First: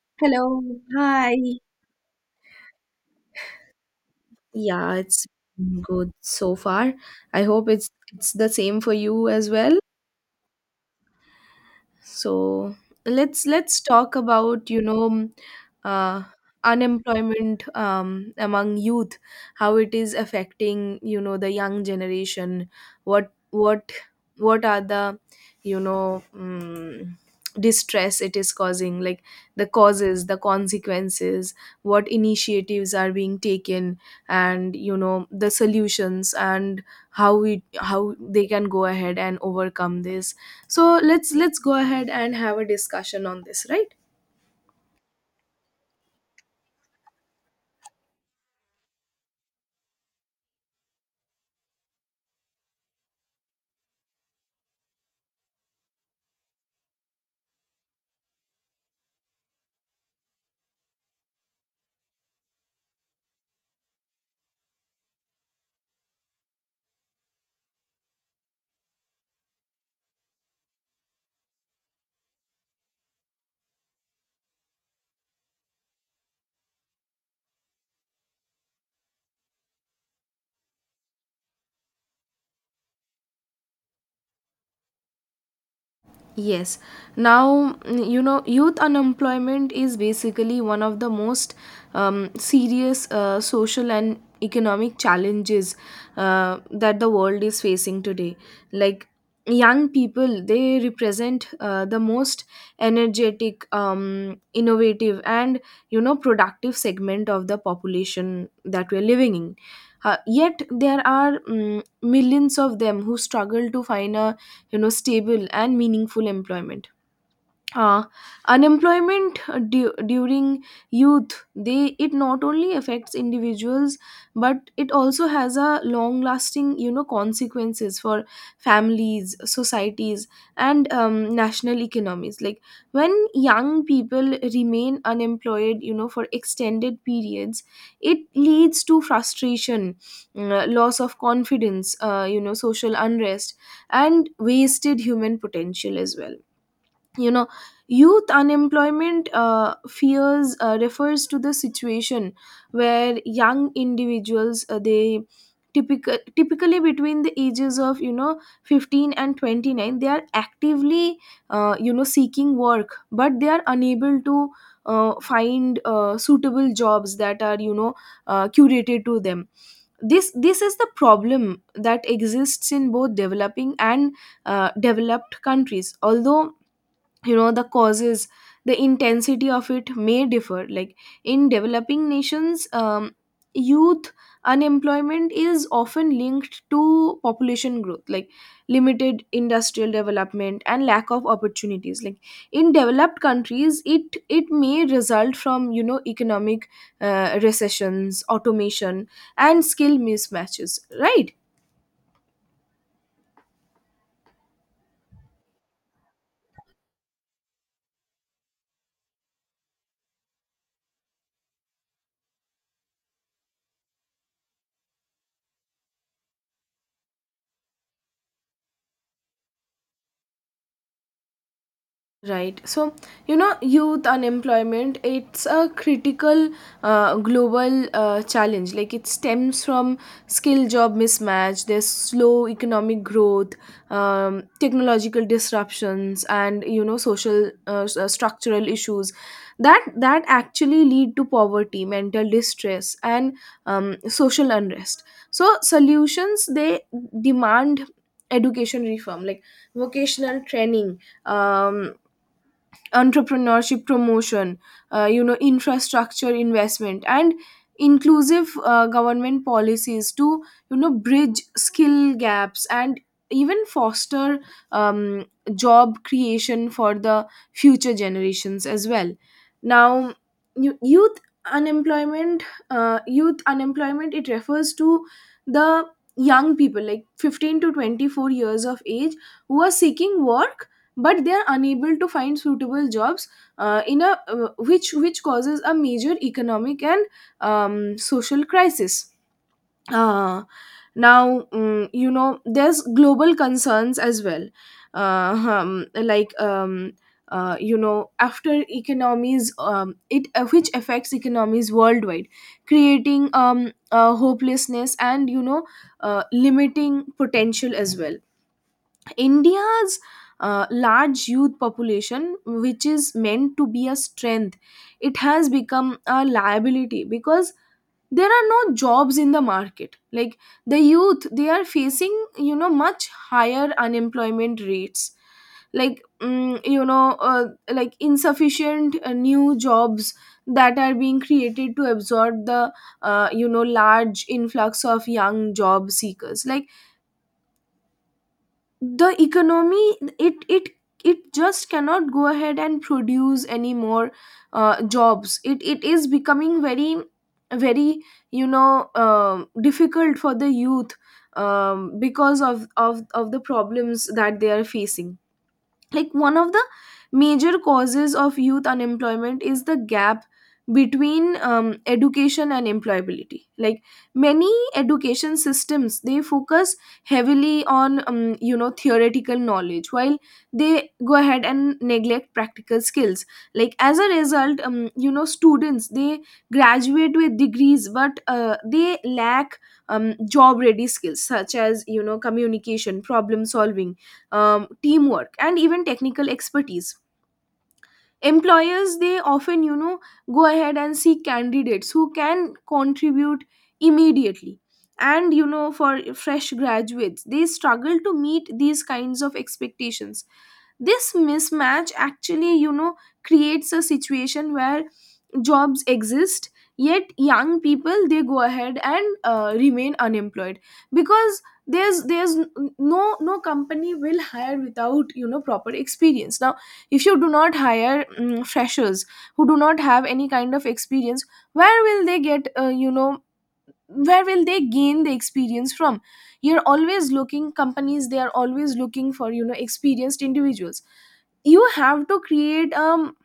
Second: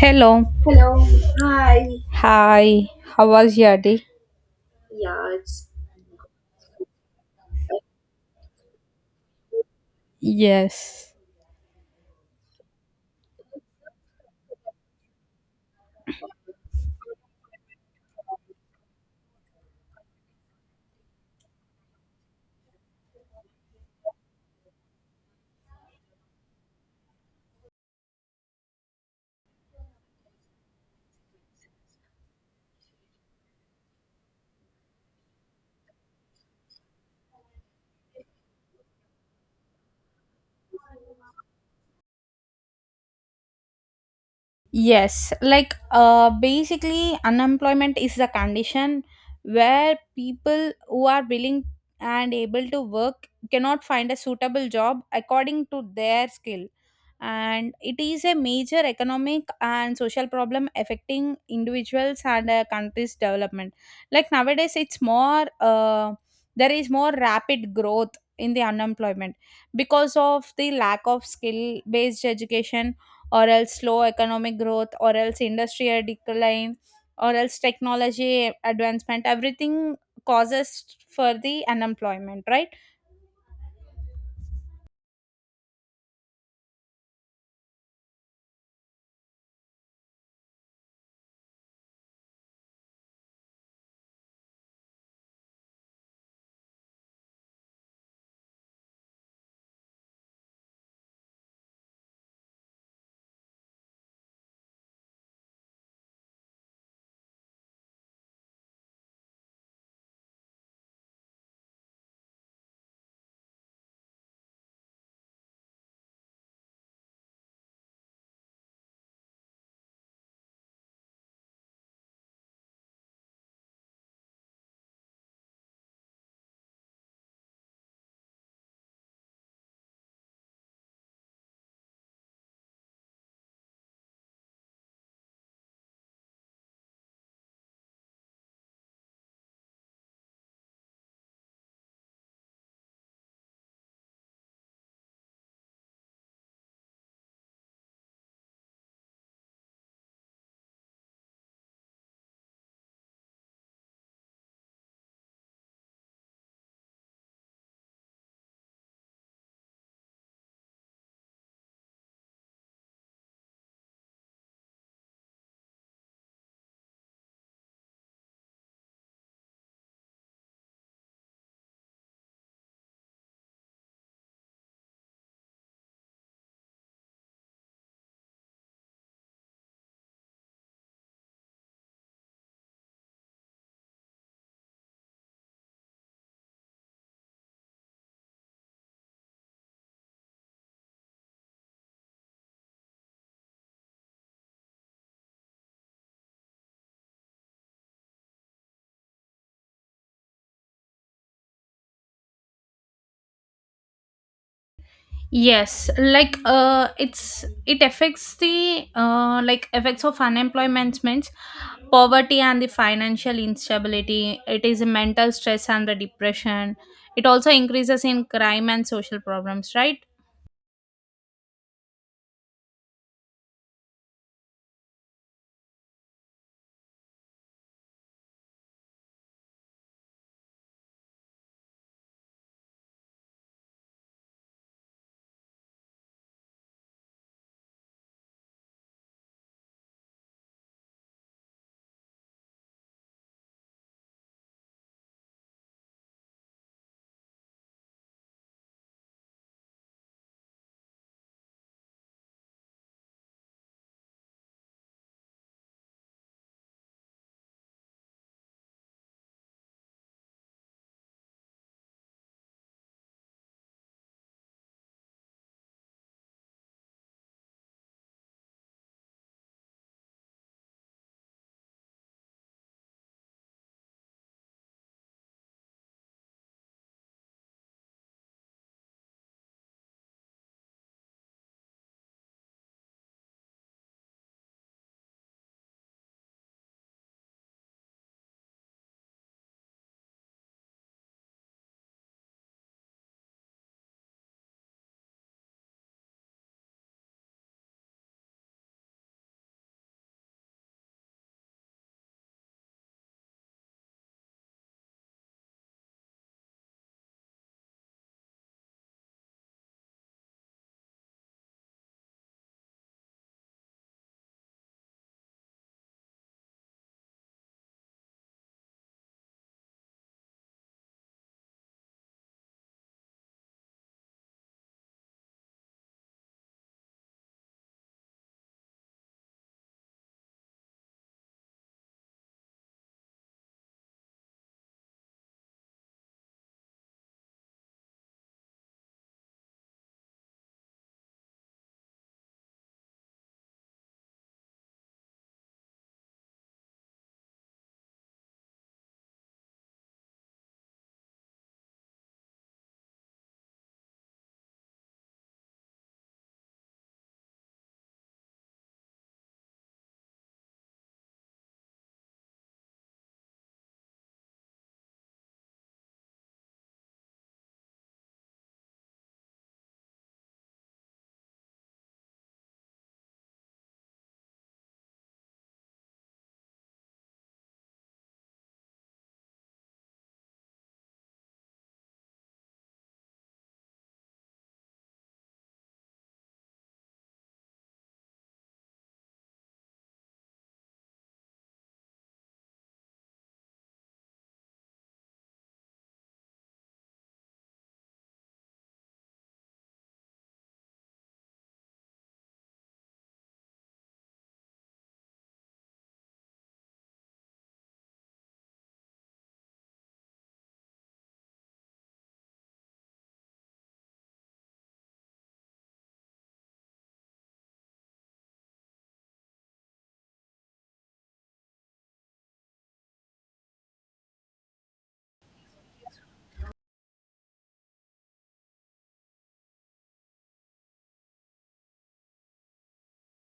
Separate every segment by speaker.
Speaker 1: Hello.
Speaker 2: Hello.
Speaker 1: Hello.
Speaker 2: Hi.
Speaker 1: Hi. Hi. How was your day?
Speaker 2: Yeah, it's
Speaker 1: Yeah, it's
Speaker 2: good so far. I hope it's the same for you as well.
Speaker 1: Yes.
Speaker 2: So let's talk about uh, unemployment among youth, how it is affecting you know the young generation. What what what are the you know mm distress it is causing, like the causes, the consequences, what initiatives are being taken, and you know the solutions, and how we how they can go ahead and overcome this. So let's go ahead and have a discussion on this, right?
Speaker 1: Yes, basically, unemployment is a condition where people who are willing and able to work cannot find a suitable job according to their skill. And it is a major economic and social problem affecting individuals and a country's development. Like nowadays, it's more, there is more rapid growth in the unemployment because of the lack of skill based education, or else slow economic growth, or else industrial decline, or else technology advancement. Everything causes for the unemployment, right?
Speaker 2: Yes. Now, you know, youth unemployment is basically one of the most serious social and economic challenges that the world is facing today. Like, young people, they represent the most energetic, innovative, and, you know, productive segment of the population that we're living in. Yet, there are millions of them who struggle to find a you know stable and meaningful employment. Uh, unemployment uh, du- during youth, they it not only affects individuals, but it also has a long lasting you know consequences for families, societies, and national economies. Like, when young people remain unemployed you know for extended periods, it leads to frustration, loss of confidence, you know, social unrest, and wasted human potential as well. You know, youth unemployment fears refers to the situation where young individuals, they typically between the ages of you know 15 and 29, they are actively you know seeking work, but they are unable to find suitable jobs that are you know curated to them. This is the problem that exists in both developing and developed countries, although you know the causes, the intensity of it may differ. Like, in developing nations, youth unemployment is often linked to population growth, like limited industrial development and lack of opportunities. Like, in developed countries, it may result from you know economic recessions, automation, and skill mismatches, right?
Speaker 1: Yes, it's, it affects the like effects of unemployment, means poverty and the financial instability. It is mental stress and the depression. It also increases in crime and social problems, right?
Speaker 2: Right. So, you know, youth unemployment, it's a critical global challenge. Like, it stems from skill job mismatch, there's slow economic growth, technological disruptions, and, you know, social structural issues that actually lead to poverty, mental distress, and social unrest. So, solutions, they demand education reform, like vocational training, um, entrepreneurship promotion, you know, infrastructure investment, and inclusive government policies to you know bridge skill gaps and even foster um, job creation for the future generations as well. Now, youth unemployment, youth unemployment, it refers to the young people like 15 to 24 years of age who are seeking work, but they are unable to find suitable jobs in a which causes a major economic and social crisis. Uh, now mm, you know, there's global concerns as well, uh, um, like um, you know, after economies it which affects economies worldwide, creating hopelessness and you know limiting potential as well. India's large youth population, which is meant to be a strength, it has become a liability because there are no jobs in the market. Like, the youth, they are facing, you know, much higher unemployment rates, like you know like insufficient new jobs that are being created to absorb the you know large influx of young job seekers. Like, the economy, it just cannot go ahead and produce any more jobs. It is becoming very very you know difficult for the youth, because of the problems that they are facing. Like, one of the major causes of youth unemployment is the gap between education and employability. Like, many education systems, they focus heavily on you know theoretical knowledge, while they go ahead and neglect practical skills. Like, as a result, you know students, they graduate with degrees, but they lack job ready skills such as you know communication, problem solving, teamwork, and even technical expertise. Employers, they often you know go ahead and seek candidates who can contribute immediately, and you know for fresh graduates, they struggle to meet these kinds of expectations. This mismatch actually you know creates a situation where jobs exist, yet young people, they go ahead and remain unemployed, because there's no company will hire without you know proper experience. Now, if you do not hire freshers who do not have any kind of experience, where will they get you know, where will they gain the experience from? You're always looking companies they are always looking for you know experienced individuals. You have to create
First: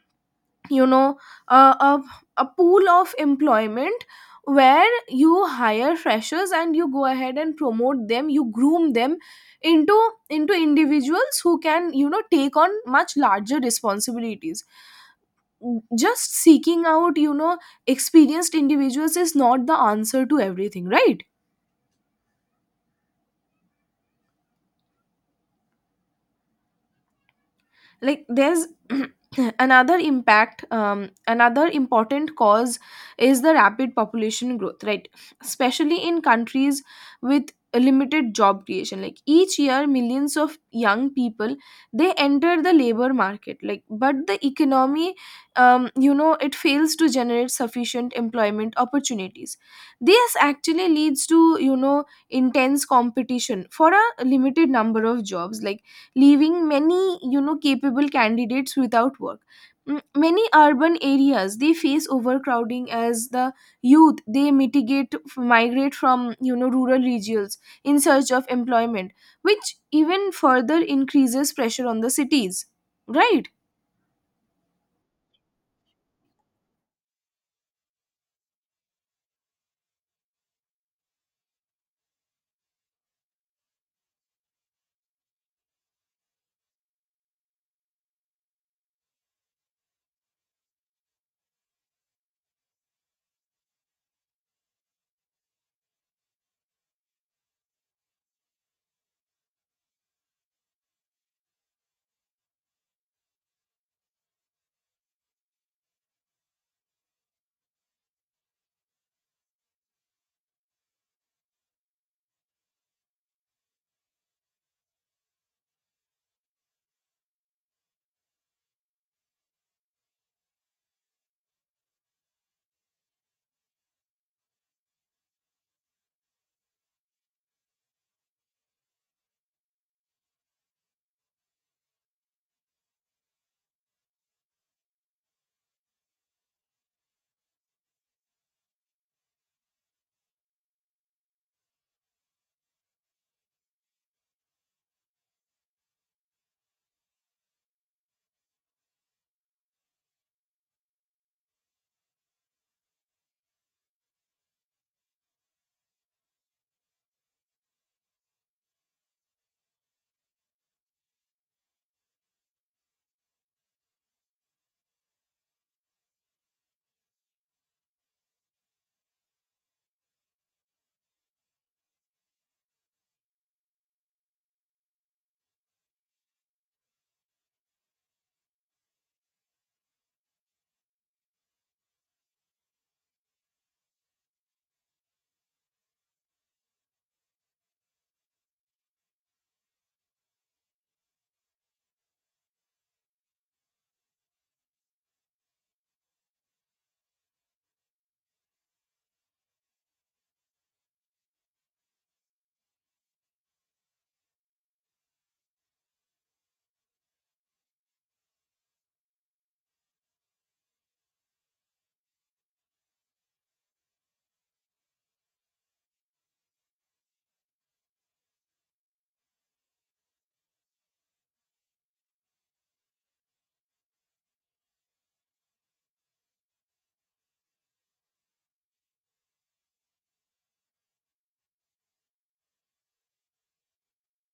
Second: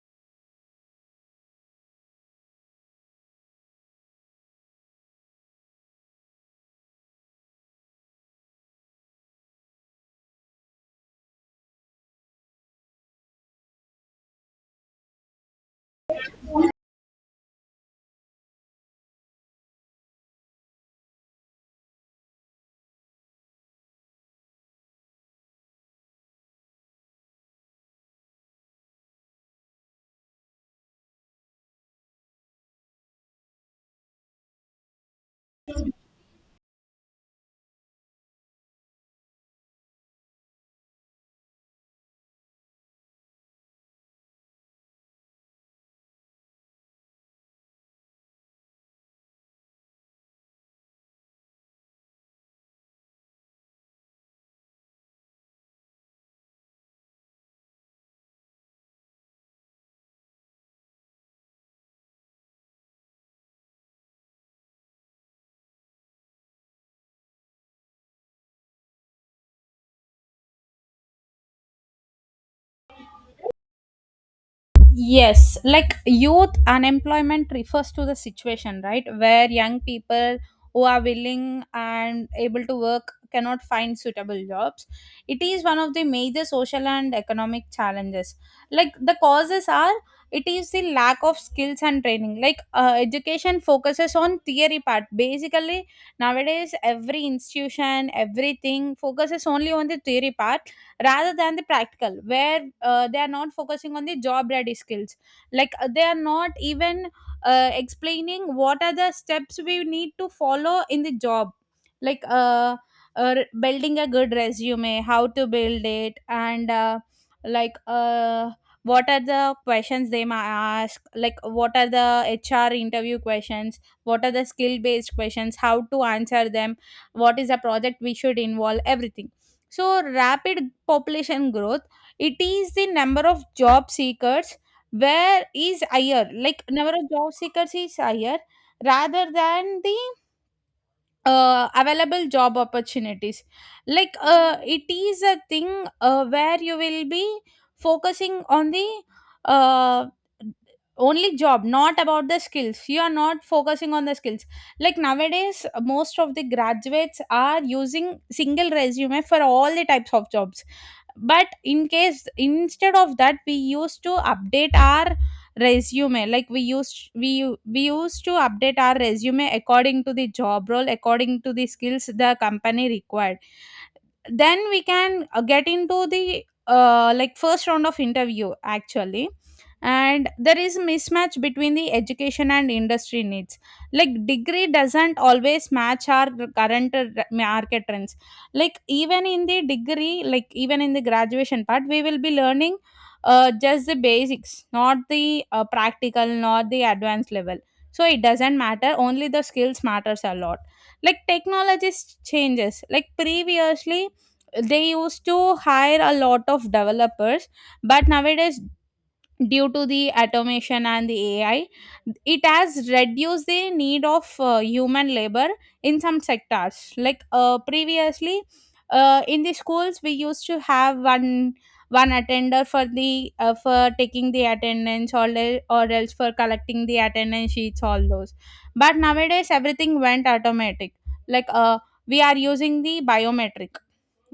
Speaker 2: you know uh, a, a pool of employment where you hire freshers and you go ahead and promote them, you groom them into into individuals who can you know take on much larger responsibilities. Just seeking out you know experienced individuals is not the answer to everything, right? Like, there's another important cause is the rapid population growth, right? Especially in countries with limited job creation. Like, each year, millions of young people, they enter the labor market. Like, but the economy, you know, it fails to generate sufficient employment opportunities. This actually leads to you know intense competition for a limited number of jobs, like leaving many you know capable candidates without work. Mm, many urban areas, they face overcrowding as the youth, they mitigate migrate from you know rural regions in search of employment, which even further increases pressure on the cities, right?
Speaker 1: Yes, like youth unemployment refers to the situation, right, where young people who are willing and able to work cannot find suitable jobs. It is one of the major social and economic challenges. Like the causes are, it is the lack of skills and training. Education focuses on theory part. Basically, nowadays every institution, everything focuses only on the theory part rather than the practical, where they are not focusing on the job ready skills, they are not even explaining what are the steps we need to follow in the job, like uh, uh, building a good resume, how to build it, and like uh, what are the questions they might ask, like what are the HR interview questions, what are the skill based questions, how to answer them, what is the project we should involve, everything. So, rapid population growth, it is the number of job seekers where is higher, like number of job seekers is higher rather than the available job opportunities. It is a thing, where you will be focusing on the uh, only job, not about the skills. You are not focusing on the skills. Like nowadays most of the graduates are using single resume for all the types of jobs, but in case instead of that, we used to update our resume, like we used to update our resume according to the job role, according to the skills the company required. Then we can get into the like first round of interview actually. And there is mismatch between the education and industry needs, like degree doesn't always match our current market trends. Like even in the degree, like even in the graduation part, we will be learning just the basics, not the practical, not the advanced level. So it doesn't matter, only the skills matters a lot. Like changes. Like previously they used to hire a lot of developers, but nowadays due to the automation and the AI, it has reduced the need of human labor in some sectors. Like previously, in the schools we used to have one attender for the for taking the attendance, or else for collecting the attendance sheets, all those. But nowadays everything went automatic. like uh, we are using the biometric,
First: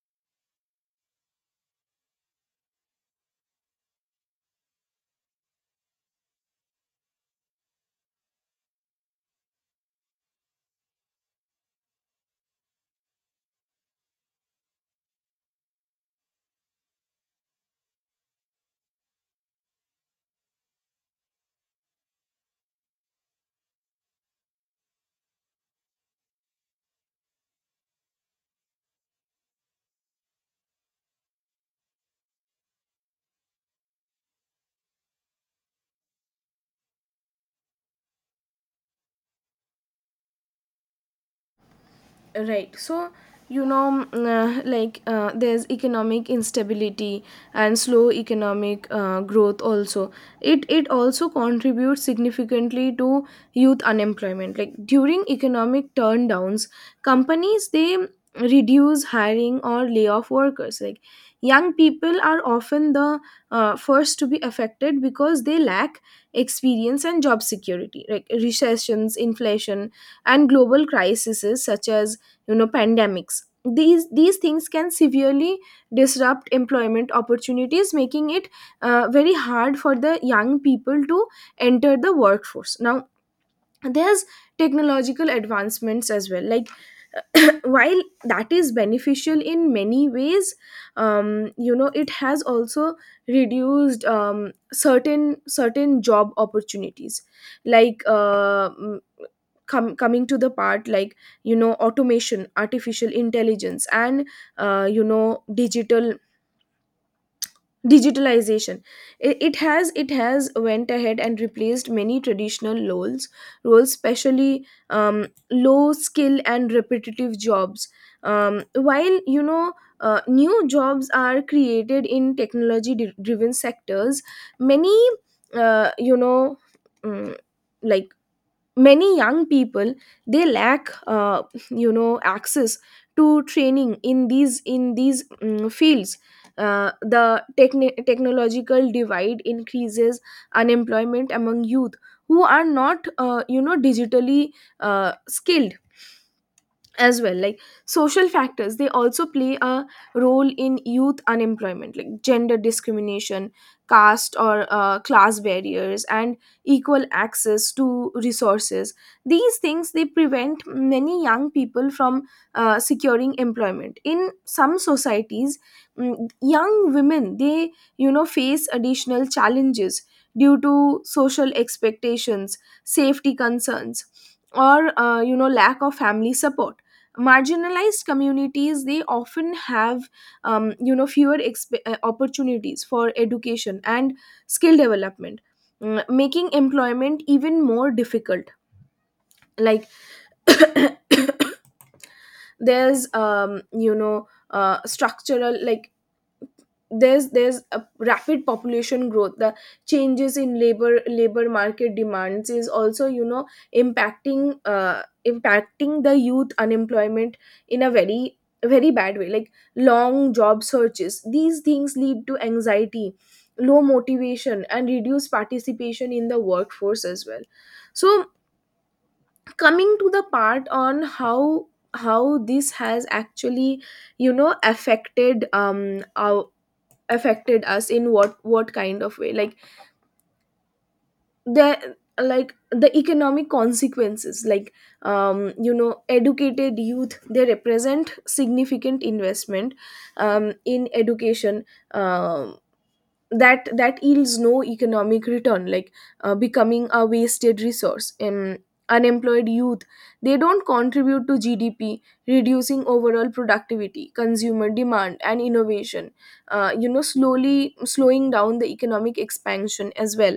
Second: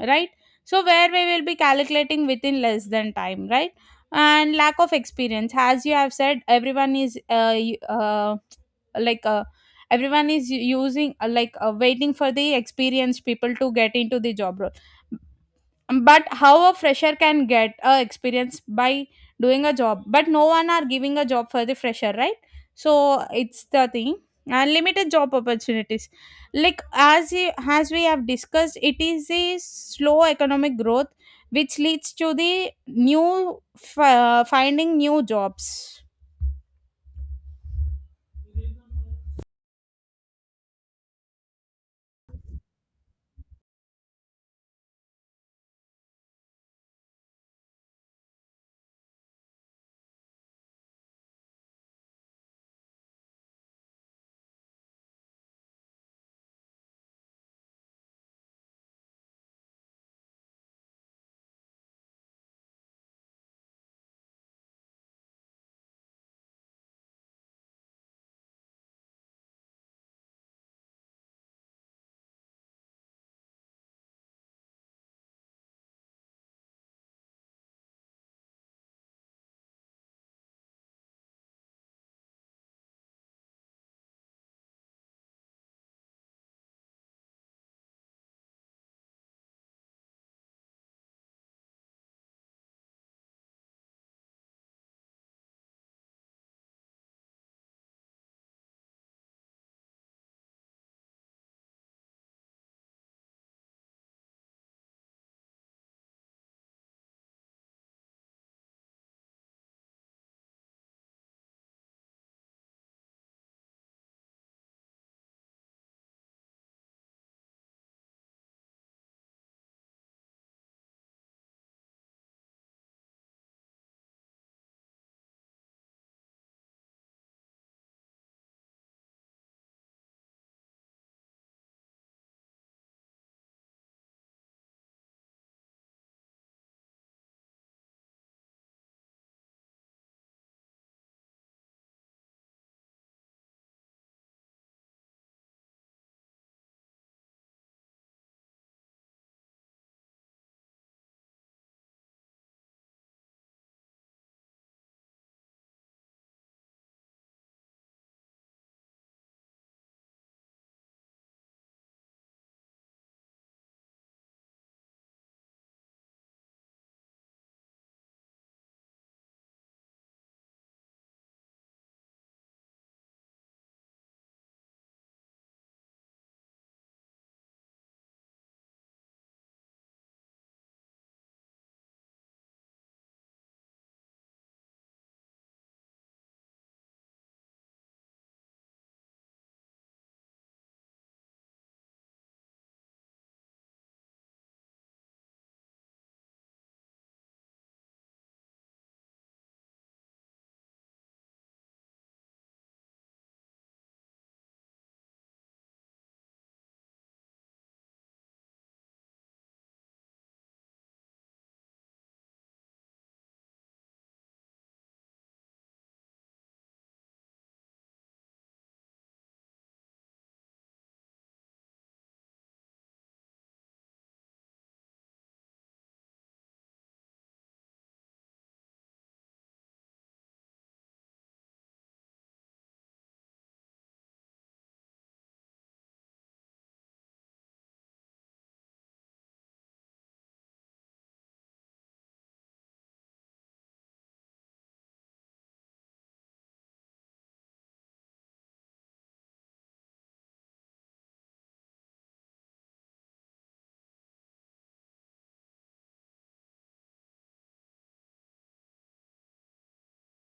Speaker 1: right? So where we will be calculating within less than time, right? And lack of experience, as you have said, like uh, everyone is using waiting for the experienced people to get into the job role. But how a fresher can get a experience by doing a job, but no one are giving a job for the fresher, right? So it's the thing. And limited job opportunities, like as we have discussed, it is a slow economic growth which leads to the finding new jobs.
Speaker 2: Right, so you know there's economic instability and slow economic growth also. It also contributes significantly to youth unemployment. Like, during economic turndowns, companies, they reduce hiring or lay off workers. Like, young people are often the first to be affected, because they lack experience and job security. Like, recessions, inflation, and global crises such as you know pandemics, these things can severely disrupt employment opportunities, making it very hard for the young people to enter the workforce. Now, there's technological advancements as well. Like, while that is beneficial in many ways, um, you know, it has also reduced certain job opportunities. Like coming to the part, like, you know, automation, artificial intelligence, and you know, digitalization, it has went ahead and replaced many traditional roles especially low skill and repetitive jobs. While you know new jobs are created in technology driven sectors, many uh, you know mm, like many young people, they lack you know access to training in these fields. The technological divide increases unemployment among youth who are not you know digitally skilled as well. Like, social factors, they also play a role in youth unemployment, like gender discrimination, caste or class barriers, and equal access to resources. These things, they prevent many young people from securing employment in some societies. Mm, young women, they you know face additional challenges due to social expectations, safety concerns, or you know lack of family support. Marginalized communities, they often have you know fewer opportunities for education and skill development, mm, making employment even more difficult. Like, there's structural, like there's a rapid population growth, the changes in labor market demands is also you know impacting the youth unemployment in a very very bad way. Like, long job searches, these things lead to anxiety, low motivation, and reduced participation in the workforce as well. So, coming to the part on how this has actually you know affected our affected us in what kind of way. Like, the like the economic consequences, like you know educated youth, they represent significant investment in education um that yields no economic return, like becoming a wasted resource. Unemployed youth, they don't contribute to GDP, reducing overall productivity, consumer demand, and innovation, you know, slowly slowing down the economic expansion as well.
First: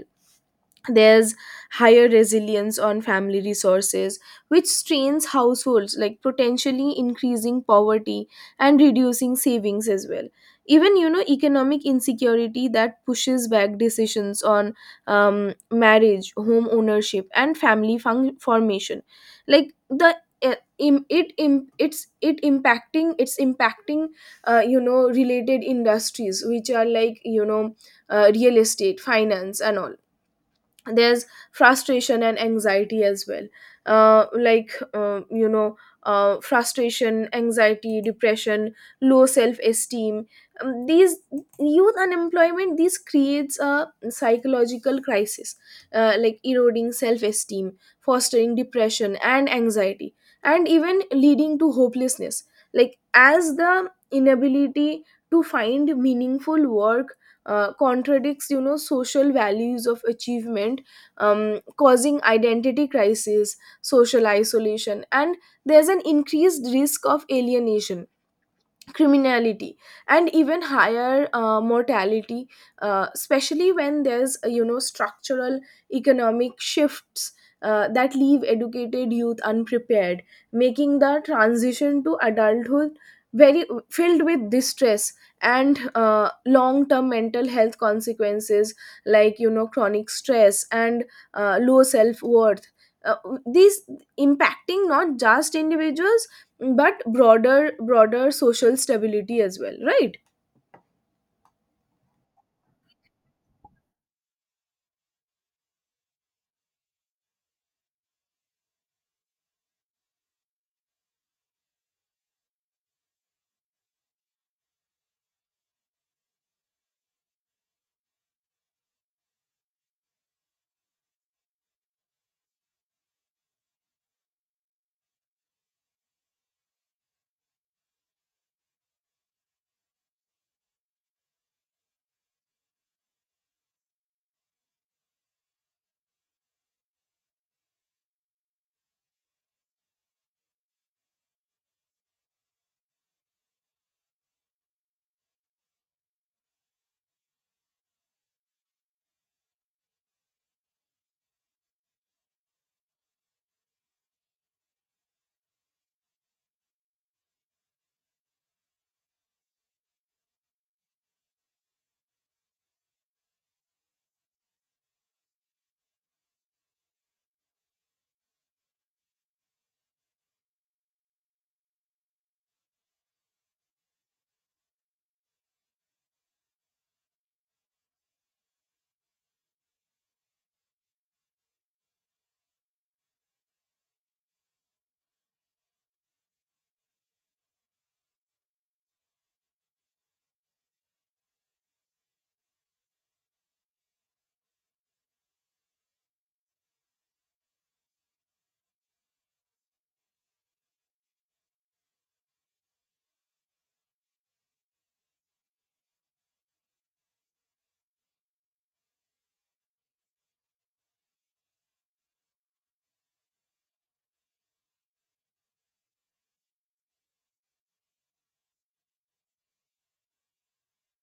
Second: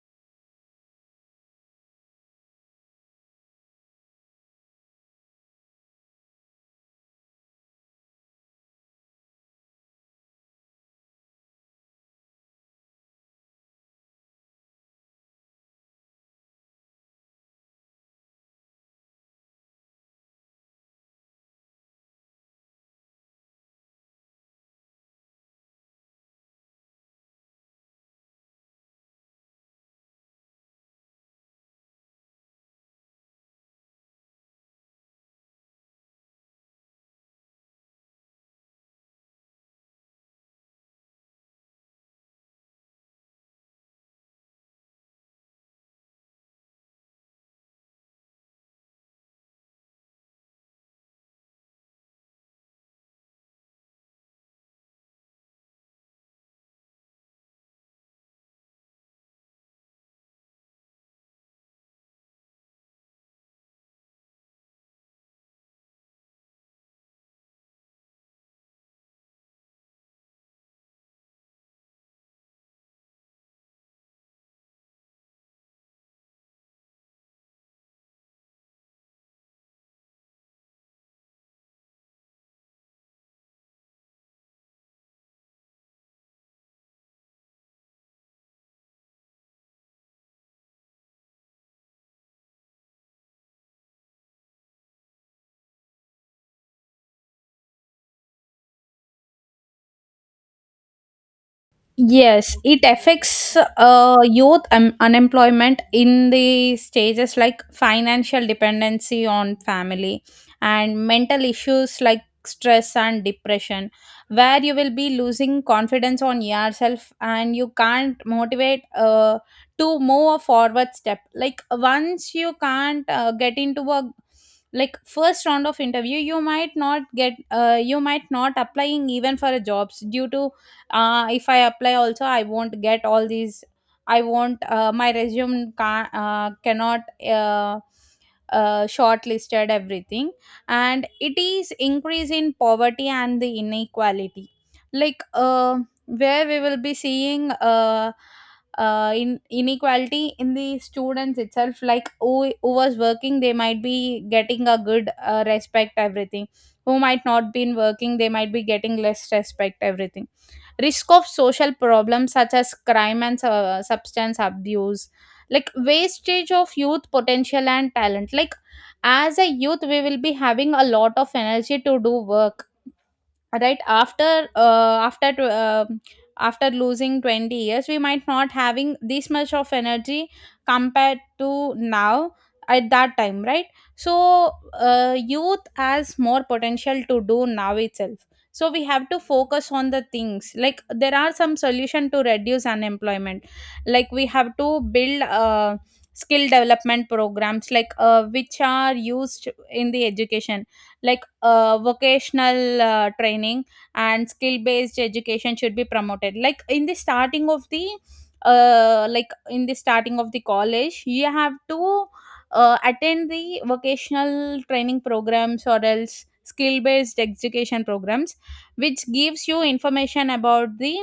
Speaker 2: There's higher resilience on family resources, which strains households, like potentially increasing poverty and reducing savings as well. Even you know economic insecurity that pushes back decisions on marriage, home ownership, and formation. Like, the eh, im- it im- it's it impacting it's impacting, you know, related industries, which are like you know real estate, finance, and all. There's frustration and anxiety as well. You know, frustration, anxiety, depression, low self-esteem, these youth unemployment, these creates a psychological crisis. Like, eroding self-esteem, fostering depression and anxiety, and even leading to hopelessness. Like, as the inability to find meaningful work contradicts you know social values of achievement, causing identity crisis, social isolation, and There's an increased risk of alienation, criminality, and even higher mortality, especially when there's structural economic shifts that leave educated youth unprepared, making the transition to adulthood very filled with distress and long term mental health consequences, like you know chronic stress and low self worth. uh, these impacting not just individuals but broader social stability as well, right?
Speaker 1: Yes, it affects youth unemployment in the stages like financial dependency on family and mental issues like stress and depression, where you will be losing confidence on yourself and you can't motivate to move a forward step. Like once you can't get into a like first round of interview, you might not get you might not applying even for a jobs due to if I apply also, I won't get all these. I won't my resume cannot uh, shortlisted, everything. And it is increase in poverty and the inequality, like uh, where we will be seeing in inequality in the students itself. Like who was working, they might be getting a good respect, everything. Who might not been working, they might be getting less respect, everything. Risk of social problems such as crime and substance abuse, like wastage of youth potential and talent. Like as a youth we will be having a lot of energy to do work right after after losing 20 years, we might not having this much of energy compared to now at that time, right? So youth has more potential to do now itself. So we have to focus on the things. Like there are some solution to reduce unemployment. Like we have to build skill development programs, which are used in the education. Vocational training and skill based education should be promoted. Like in the starting of the like in the starting of the college, you have to attend the vocational training programs or else skill based education programs, which gives you information about the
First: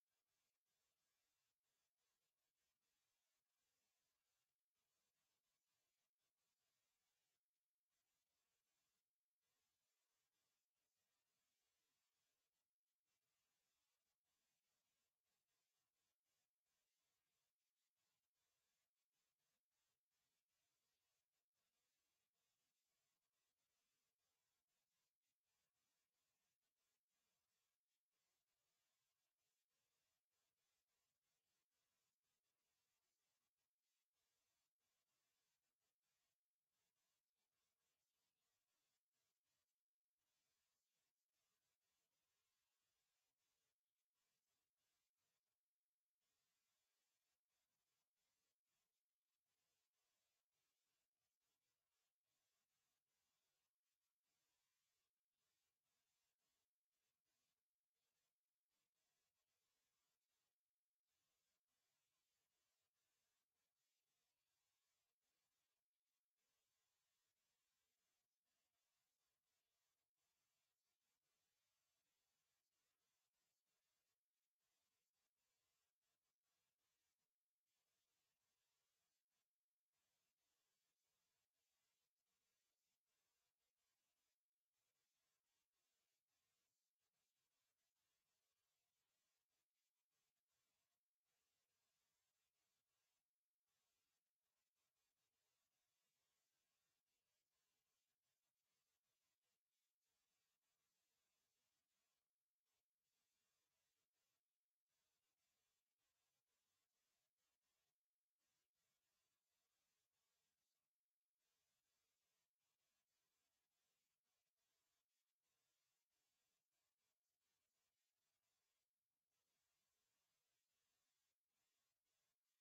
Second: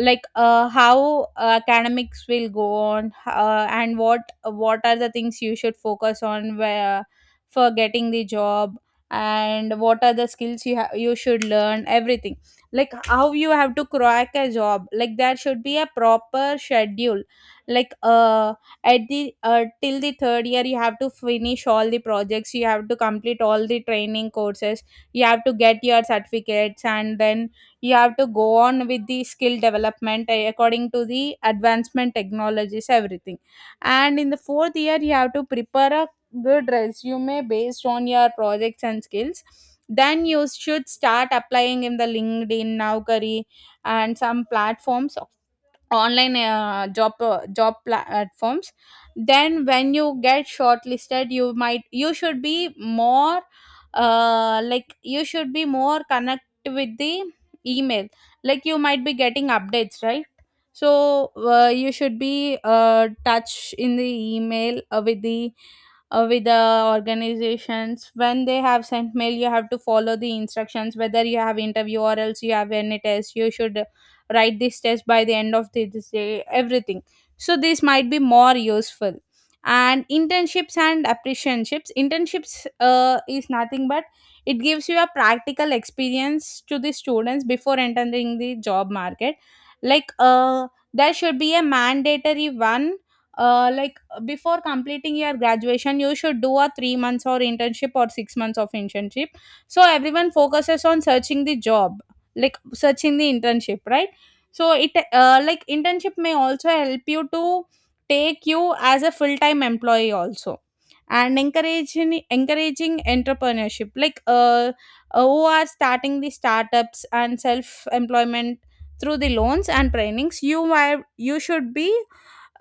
Speaker 1: like how academics will go on, and what are the things you should focus on, where for getting the job, and what are the skills you should learn, everything. Like how you have to crack a job. Like there should be a proper schedule, like uh at the till the third year you have to finish all the projects, you have to complete all the training courses, you have to get your certificates, and then you have to go on with the skill development according to the advancement technologies, everything. And in the fourth year you have to prepare a good resume based on your projects and skills. Then you should start applying in the LinkedIn, Naukari, and some platforms, online job platforms. Then when you get shortlisted, you should be more like you should be more connect with the email, like you might be getting updates, right? So you should be touch in the email with the organizations. When they have sent mail, you have to follow the instructions, whether you have interview or else you have any test. You should write this test by the end of the, this day, everything. So this might be more useful. And internships and apprenticeships. Internships is nothing but, it gives you a practical experience to the students before entering the job market. like uh, there should be a mandatory one, uh, like before completing your graduation you should do a 3 months or internship, or 6 months of internship. So everyone focuses on searching the job, like searching the internship, right? So it like internship may also help you to take you as a full time employee also. And encouraging entrepreneurship, who are starting the startups and self employment through the loans and trainings. You should be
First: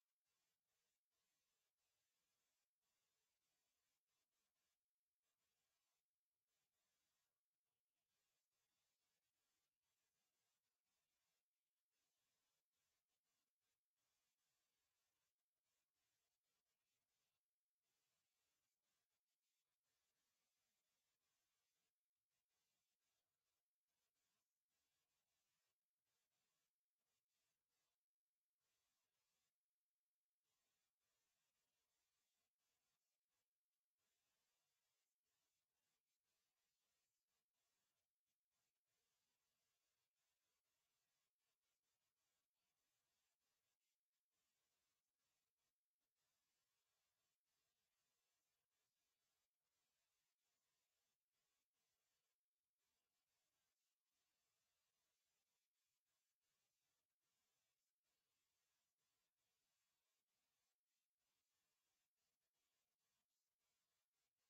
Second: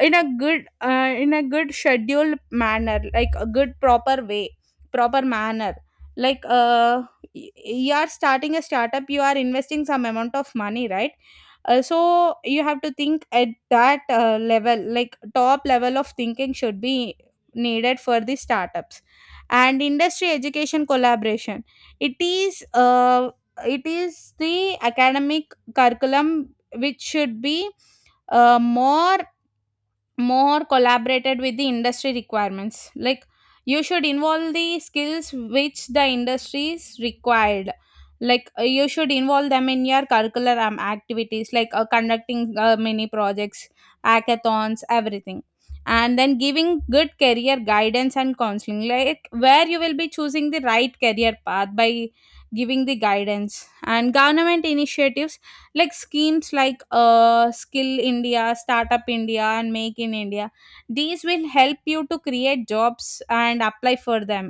Speaker 1: in a good scheduled manner, like a good proper way, proper manner. like uh, you are starting a startup, you are investing some amount of money, right? So you have to think at that level. Like top level of thinking should be needed for the startups. And industry education collaboration, it is uh, it is the academic curriculum, which should be uh, more more collaborated with the industry requirements. Like you should involve the skills which the industries required. You should involve them in your curricular activities, conducting mini projects, hackathons, everything. And then giving good career guidance and counseling, like where you will be choosing the right career path by giving the guidance. And government initiatives, like schemes like Skill India, Startup India, and Make in India. These will help you to create jobs and apply for them.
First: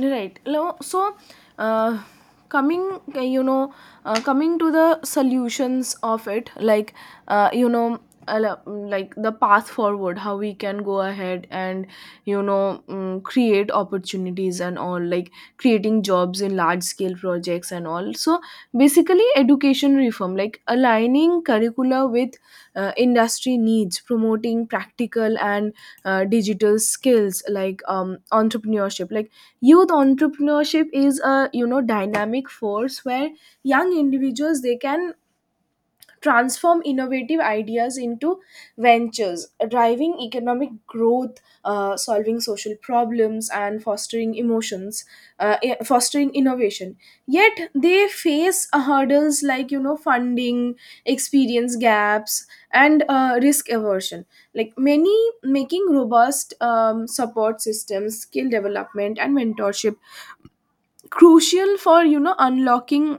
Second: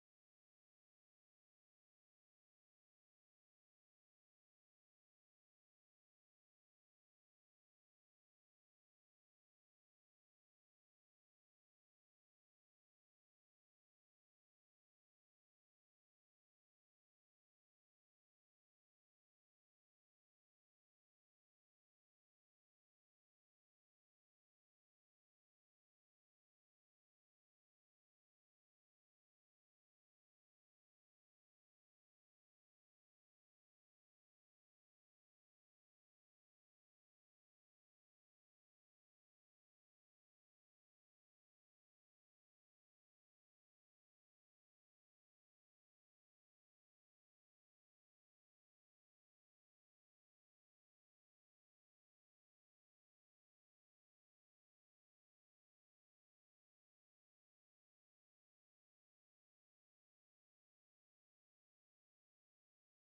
Speaker 2: Right. So uh, coming coming to the solutions of it, like uh, you know uh, lo- like the path forward, how we can go ahead and you know create opportunities and all, like creating jobs in large scale projects and all. So basically education reform, like aligning curricula with industry needs, promoting practical and digital skills, like entrepreneurship. Like youth entrepreneurship is a you know dynamic force where young individuals, they can transform innovative ideas into ventures, driving economic growth, solving social problems, and fostering emotions, fostering innovation. Yet they face hurdles like you know funding, experience gaps, and risk aversion, like many. Making robust support systems, skill development, and mentorship crucial for you know unlocking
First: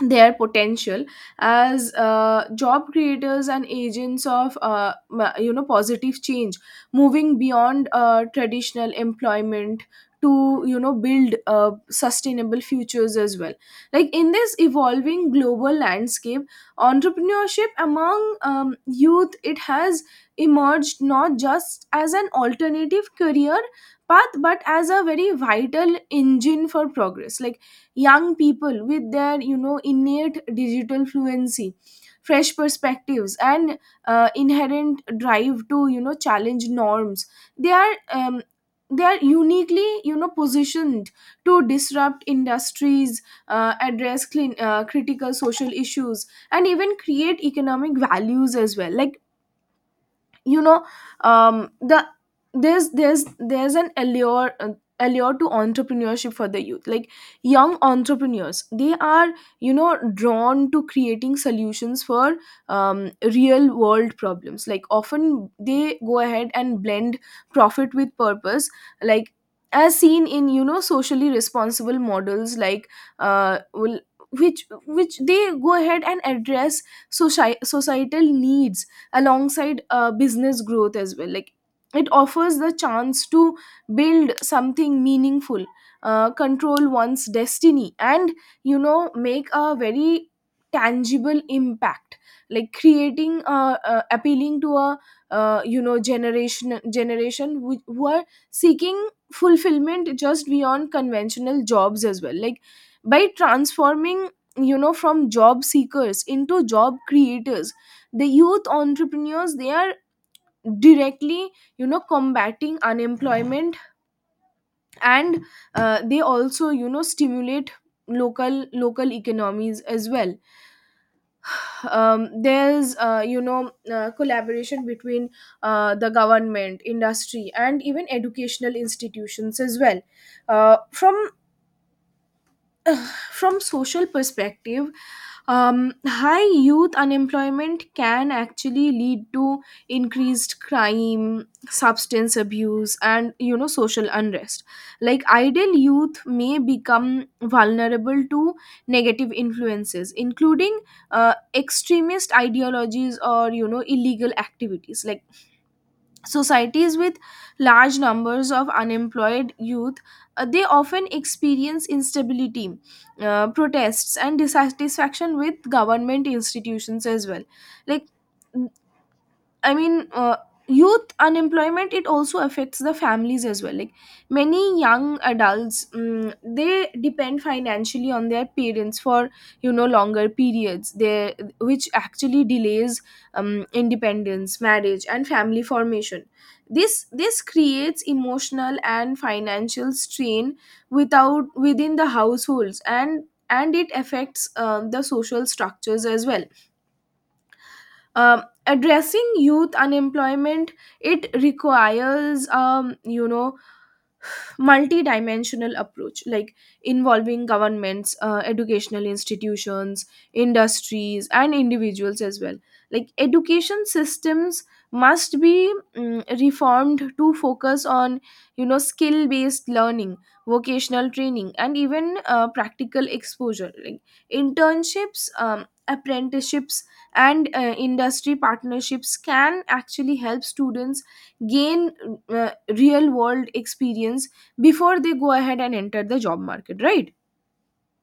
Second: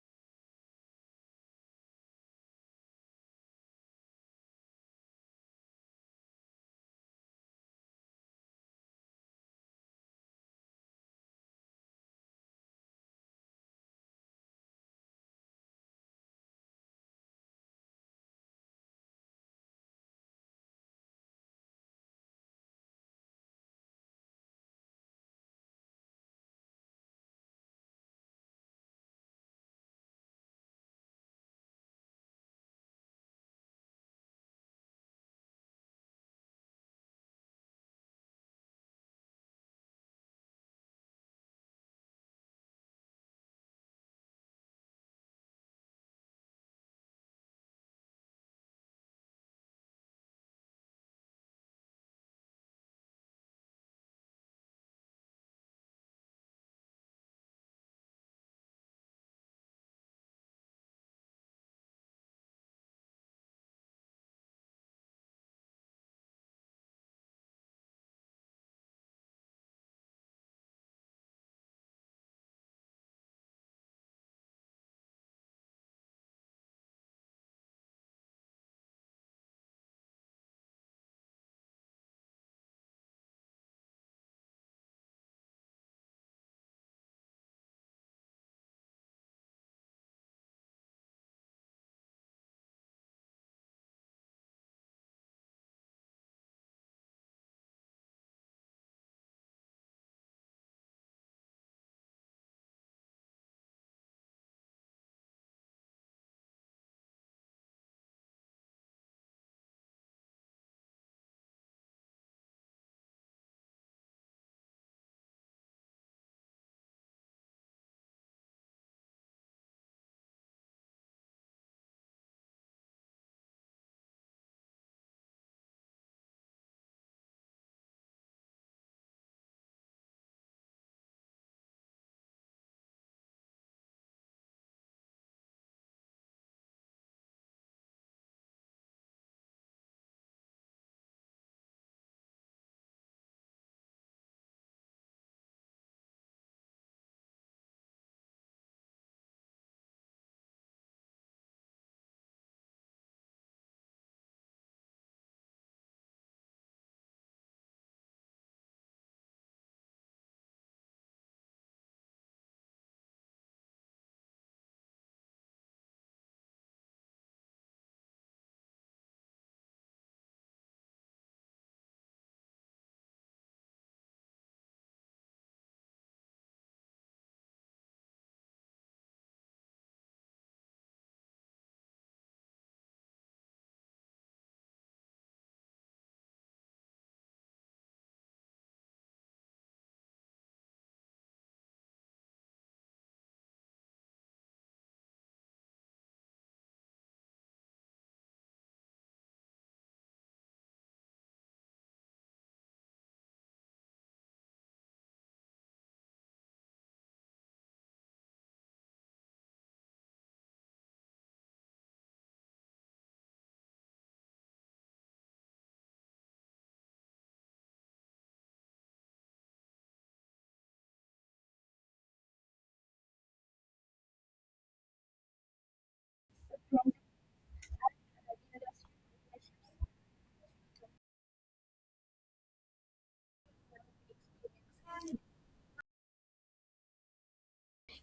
Speaker 2: their potential as job creators and agents of you know positive change, moving beyond traditional employment to you know build sustainable futures as well. Like in this evolving global landscape, entrepreneurship among youth, it has emerged not just as an alternative career path, but as a very vital engine for progress. Like young people, with their you know innate digital fluency, fresh perspectives, and inherent drive to you know challenge norms, they are um, they are uniquely you know positioned to disrupt industries, address clean, critical social issues, and even create economic values as well. Like you know the, there's an allure allure to entrepreneurship for the youth. Like young entrepreneurs, they are you know drawn to creating solutions for real world problems, like often they go ahead and blend profit with purpose, like as seen in you know socially responsible models, like will which they go ahead and address societal needs alongside business growth as well. Like it offers the chance to build something meaningful, control one's destiny, and you know make a very tangible impact, like creating appealing to a you know generation who are seeking fulfillment just beyond conventional jobs as well. Like by transforming you know from job seekers into job creators, the youth entrepreneurs, they are directly you know combating unemployment, and they also you know stimulate local economies as well. There's collaboration between the government, industry, and even educational institutions as well. uh, from from social perspective, high youth unemployment can actually lead to increased crime, substance abuse, and you know social unrest. Like idle youth may become vulnerable to negative influences, including extremist ideologies or you know illegal activities. Like societies with large numbers of unemployed youth, they often experience instability, protests, and dissatisfaction with government institutions as well. Like I mean, youth unemployment, it also affects the families as well. Like many young adults, they depend financially on their parents for you know longer periods. They, which actually delays independence, marriage, and family formation. This creates emotional and financial strain without within the households, and it affects the social structures as well. Addressing youth unemployment, it requires you know multi-dimensional approach, like involving governments, educational institutions, industries, and individuals as well. Like education systems must be reformed to focus on you know skill based learning, vocational training, and even practical exposure, like internships, apprenticeships, and industry partnerships can actually help students gain uh, real world experience before they go ahead and enter the job market, right?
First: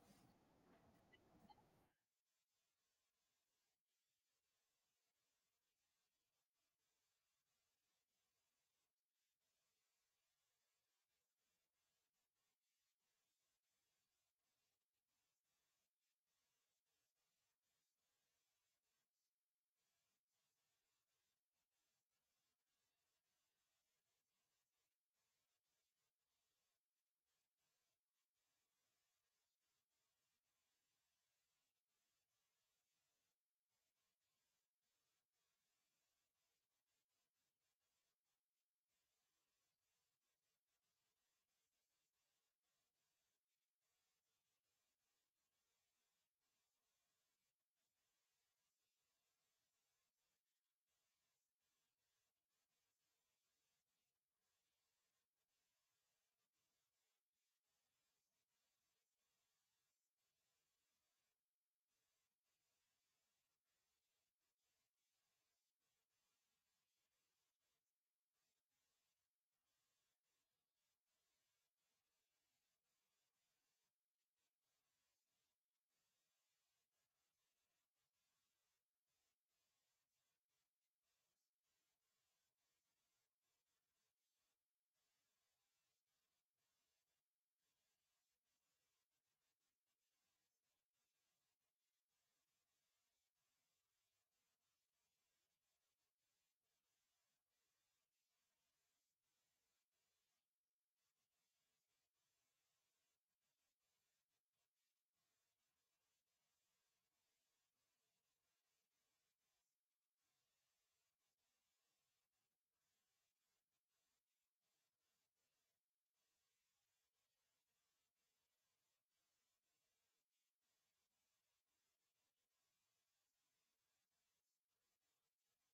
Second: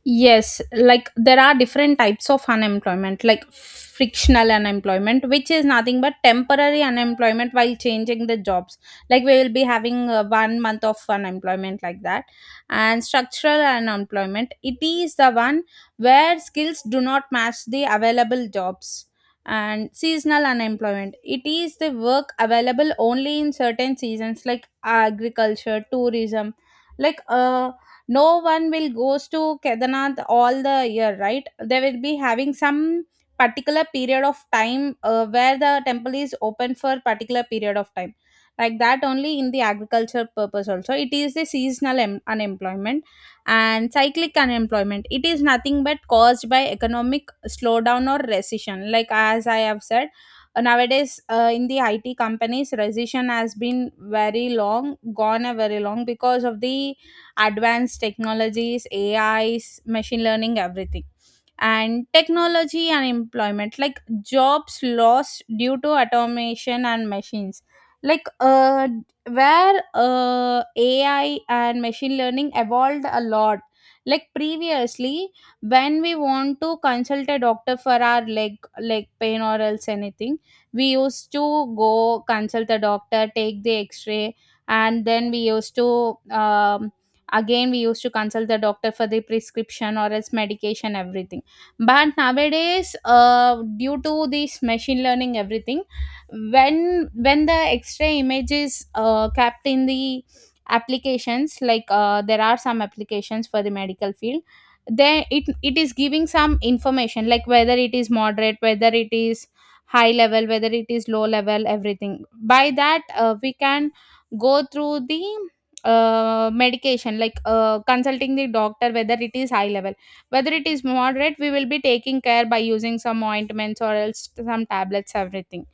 Speaker 1: Yes, like there are different types of unemployment, like frictional unemployment, which is nothing but temporary unemployment while changing the jobs. Like we will be having 1 month of unemployment like that. And structural unemployment, it is the one where skills do not match the available jobs. And seasonal unemployment, it is the work available only in certain seasons like agriculture, tourism. like uh no one will goes to Kedarnath all the year, right? They will be having some particular period of time, where the temple is open for particular period of time. Like that only, in the agriculture purpose also, it is the seasonal unemployment. And cyclic unemployment, it is nothing but caused by economic slowdown or recession. Like as I have said, nowadays in the IT companies, recession has been very long, gone a very long, because of the advanced technologies, ais, machine learning, everything. And technology and employment, like jobs lost due to automation and machines. like uh where AI and machine learning evolved a lot. Like previously, when we want to consult a doctor for our leg pain or else anything, we used to go consult the doctor, take the x-ray, and then we used to again, we used to consult the doctor for the prescription or else medication, everything. But nowadays, due to this machine learning, everything, when the x-ray image is kept in the applications, there are some applications for the medical field, then it is giving some information like whether it is moderate, whether it is high level, whether it is low level, everything. By that we can go through the medication, consulting the doctor whether it is high level, whether it is moderate, we will be taking care by using some ointments or else some tablets, everything.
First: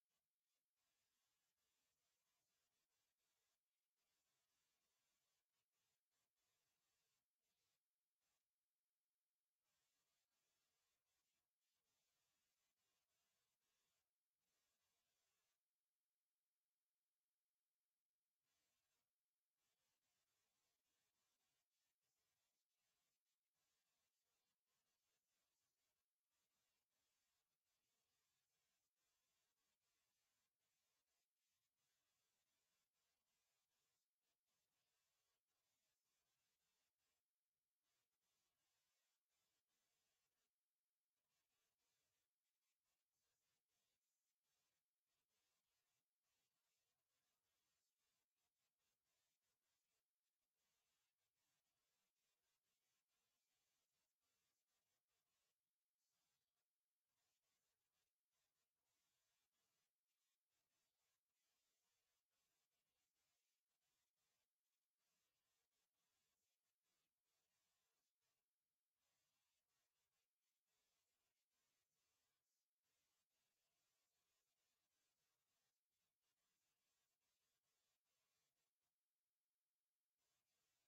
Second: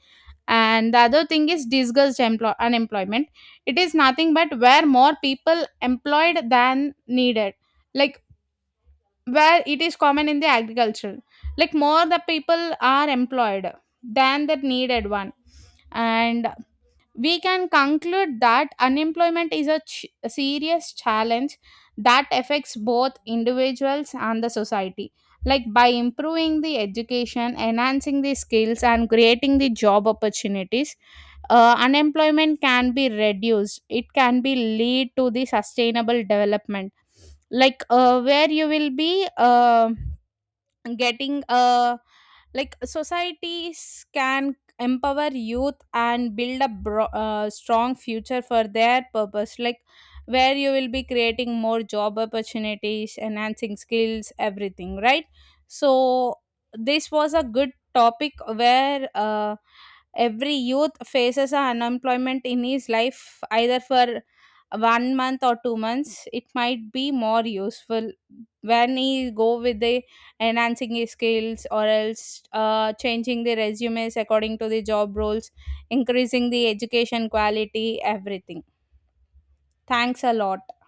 Speaker 1: And the other thing is unemployment, it is nothing but where more people employed than needed. Like where it is common in the agriculture, like more the people are employed than the needed one. And we can conclude that unemployment is a a serious challenge that affects both individuals and the society. Like by improving the education, enhancing the skills, and creating the job opportunities, unemployment can be reduced. It can be lead to the sustainable development, where you will be getting a like, societies can empower youth and build a strong future for their purpose. Like where you will be creating more job opportunities, enhancing skills, everything, right? So this was a good topic, where every youth faces a unemployment in his life, either for 1 month or 2 months. It might be more useful when he go with a enhancing his skills, or else changing the resumes according to the job roles, increasing the education quality, everything. Thanks a lot.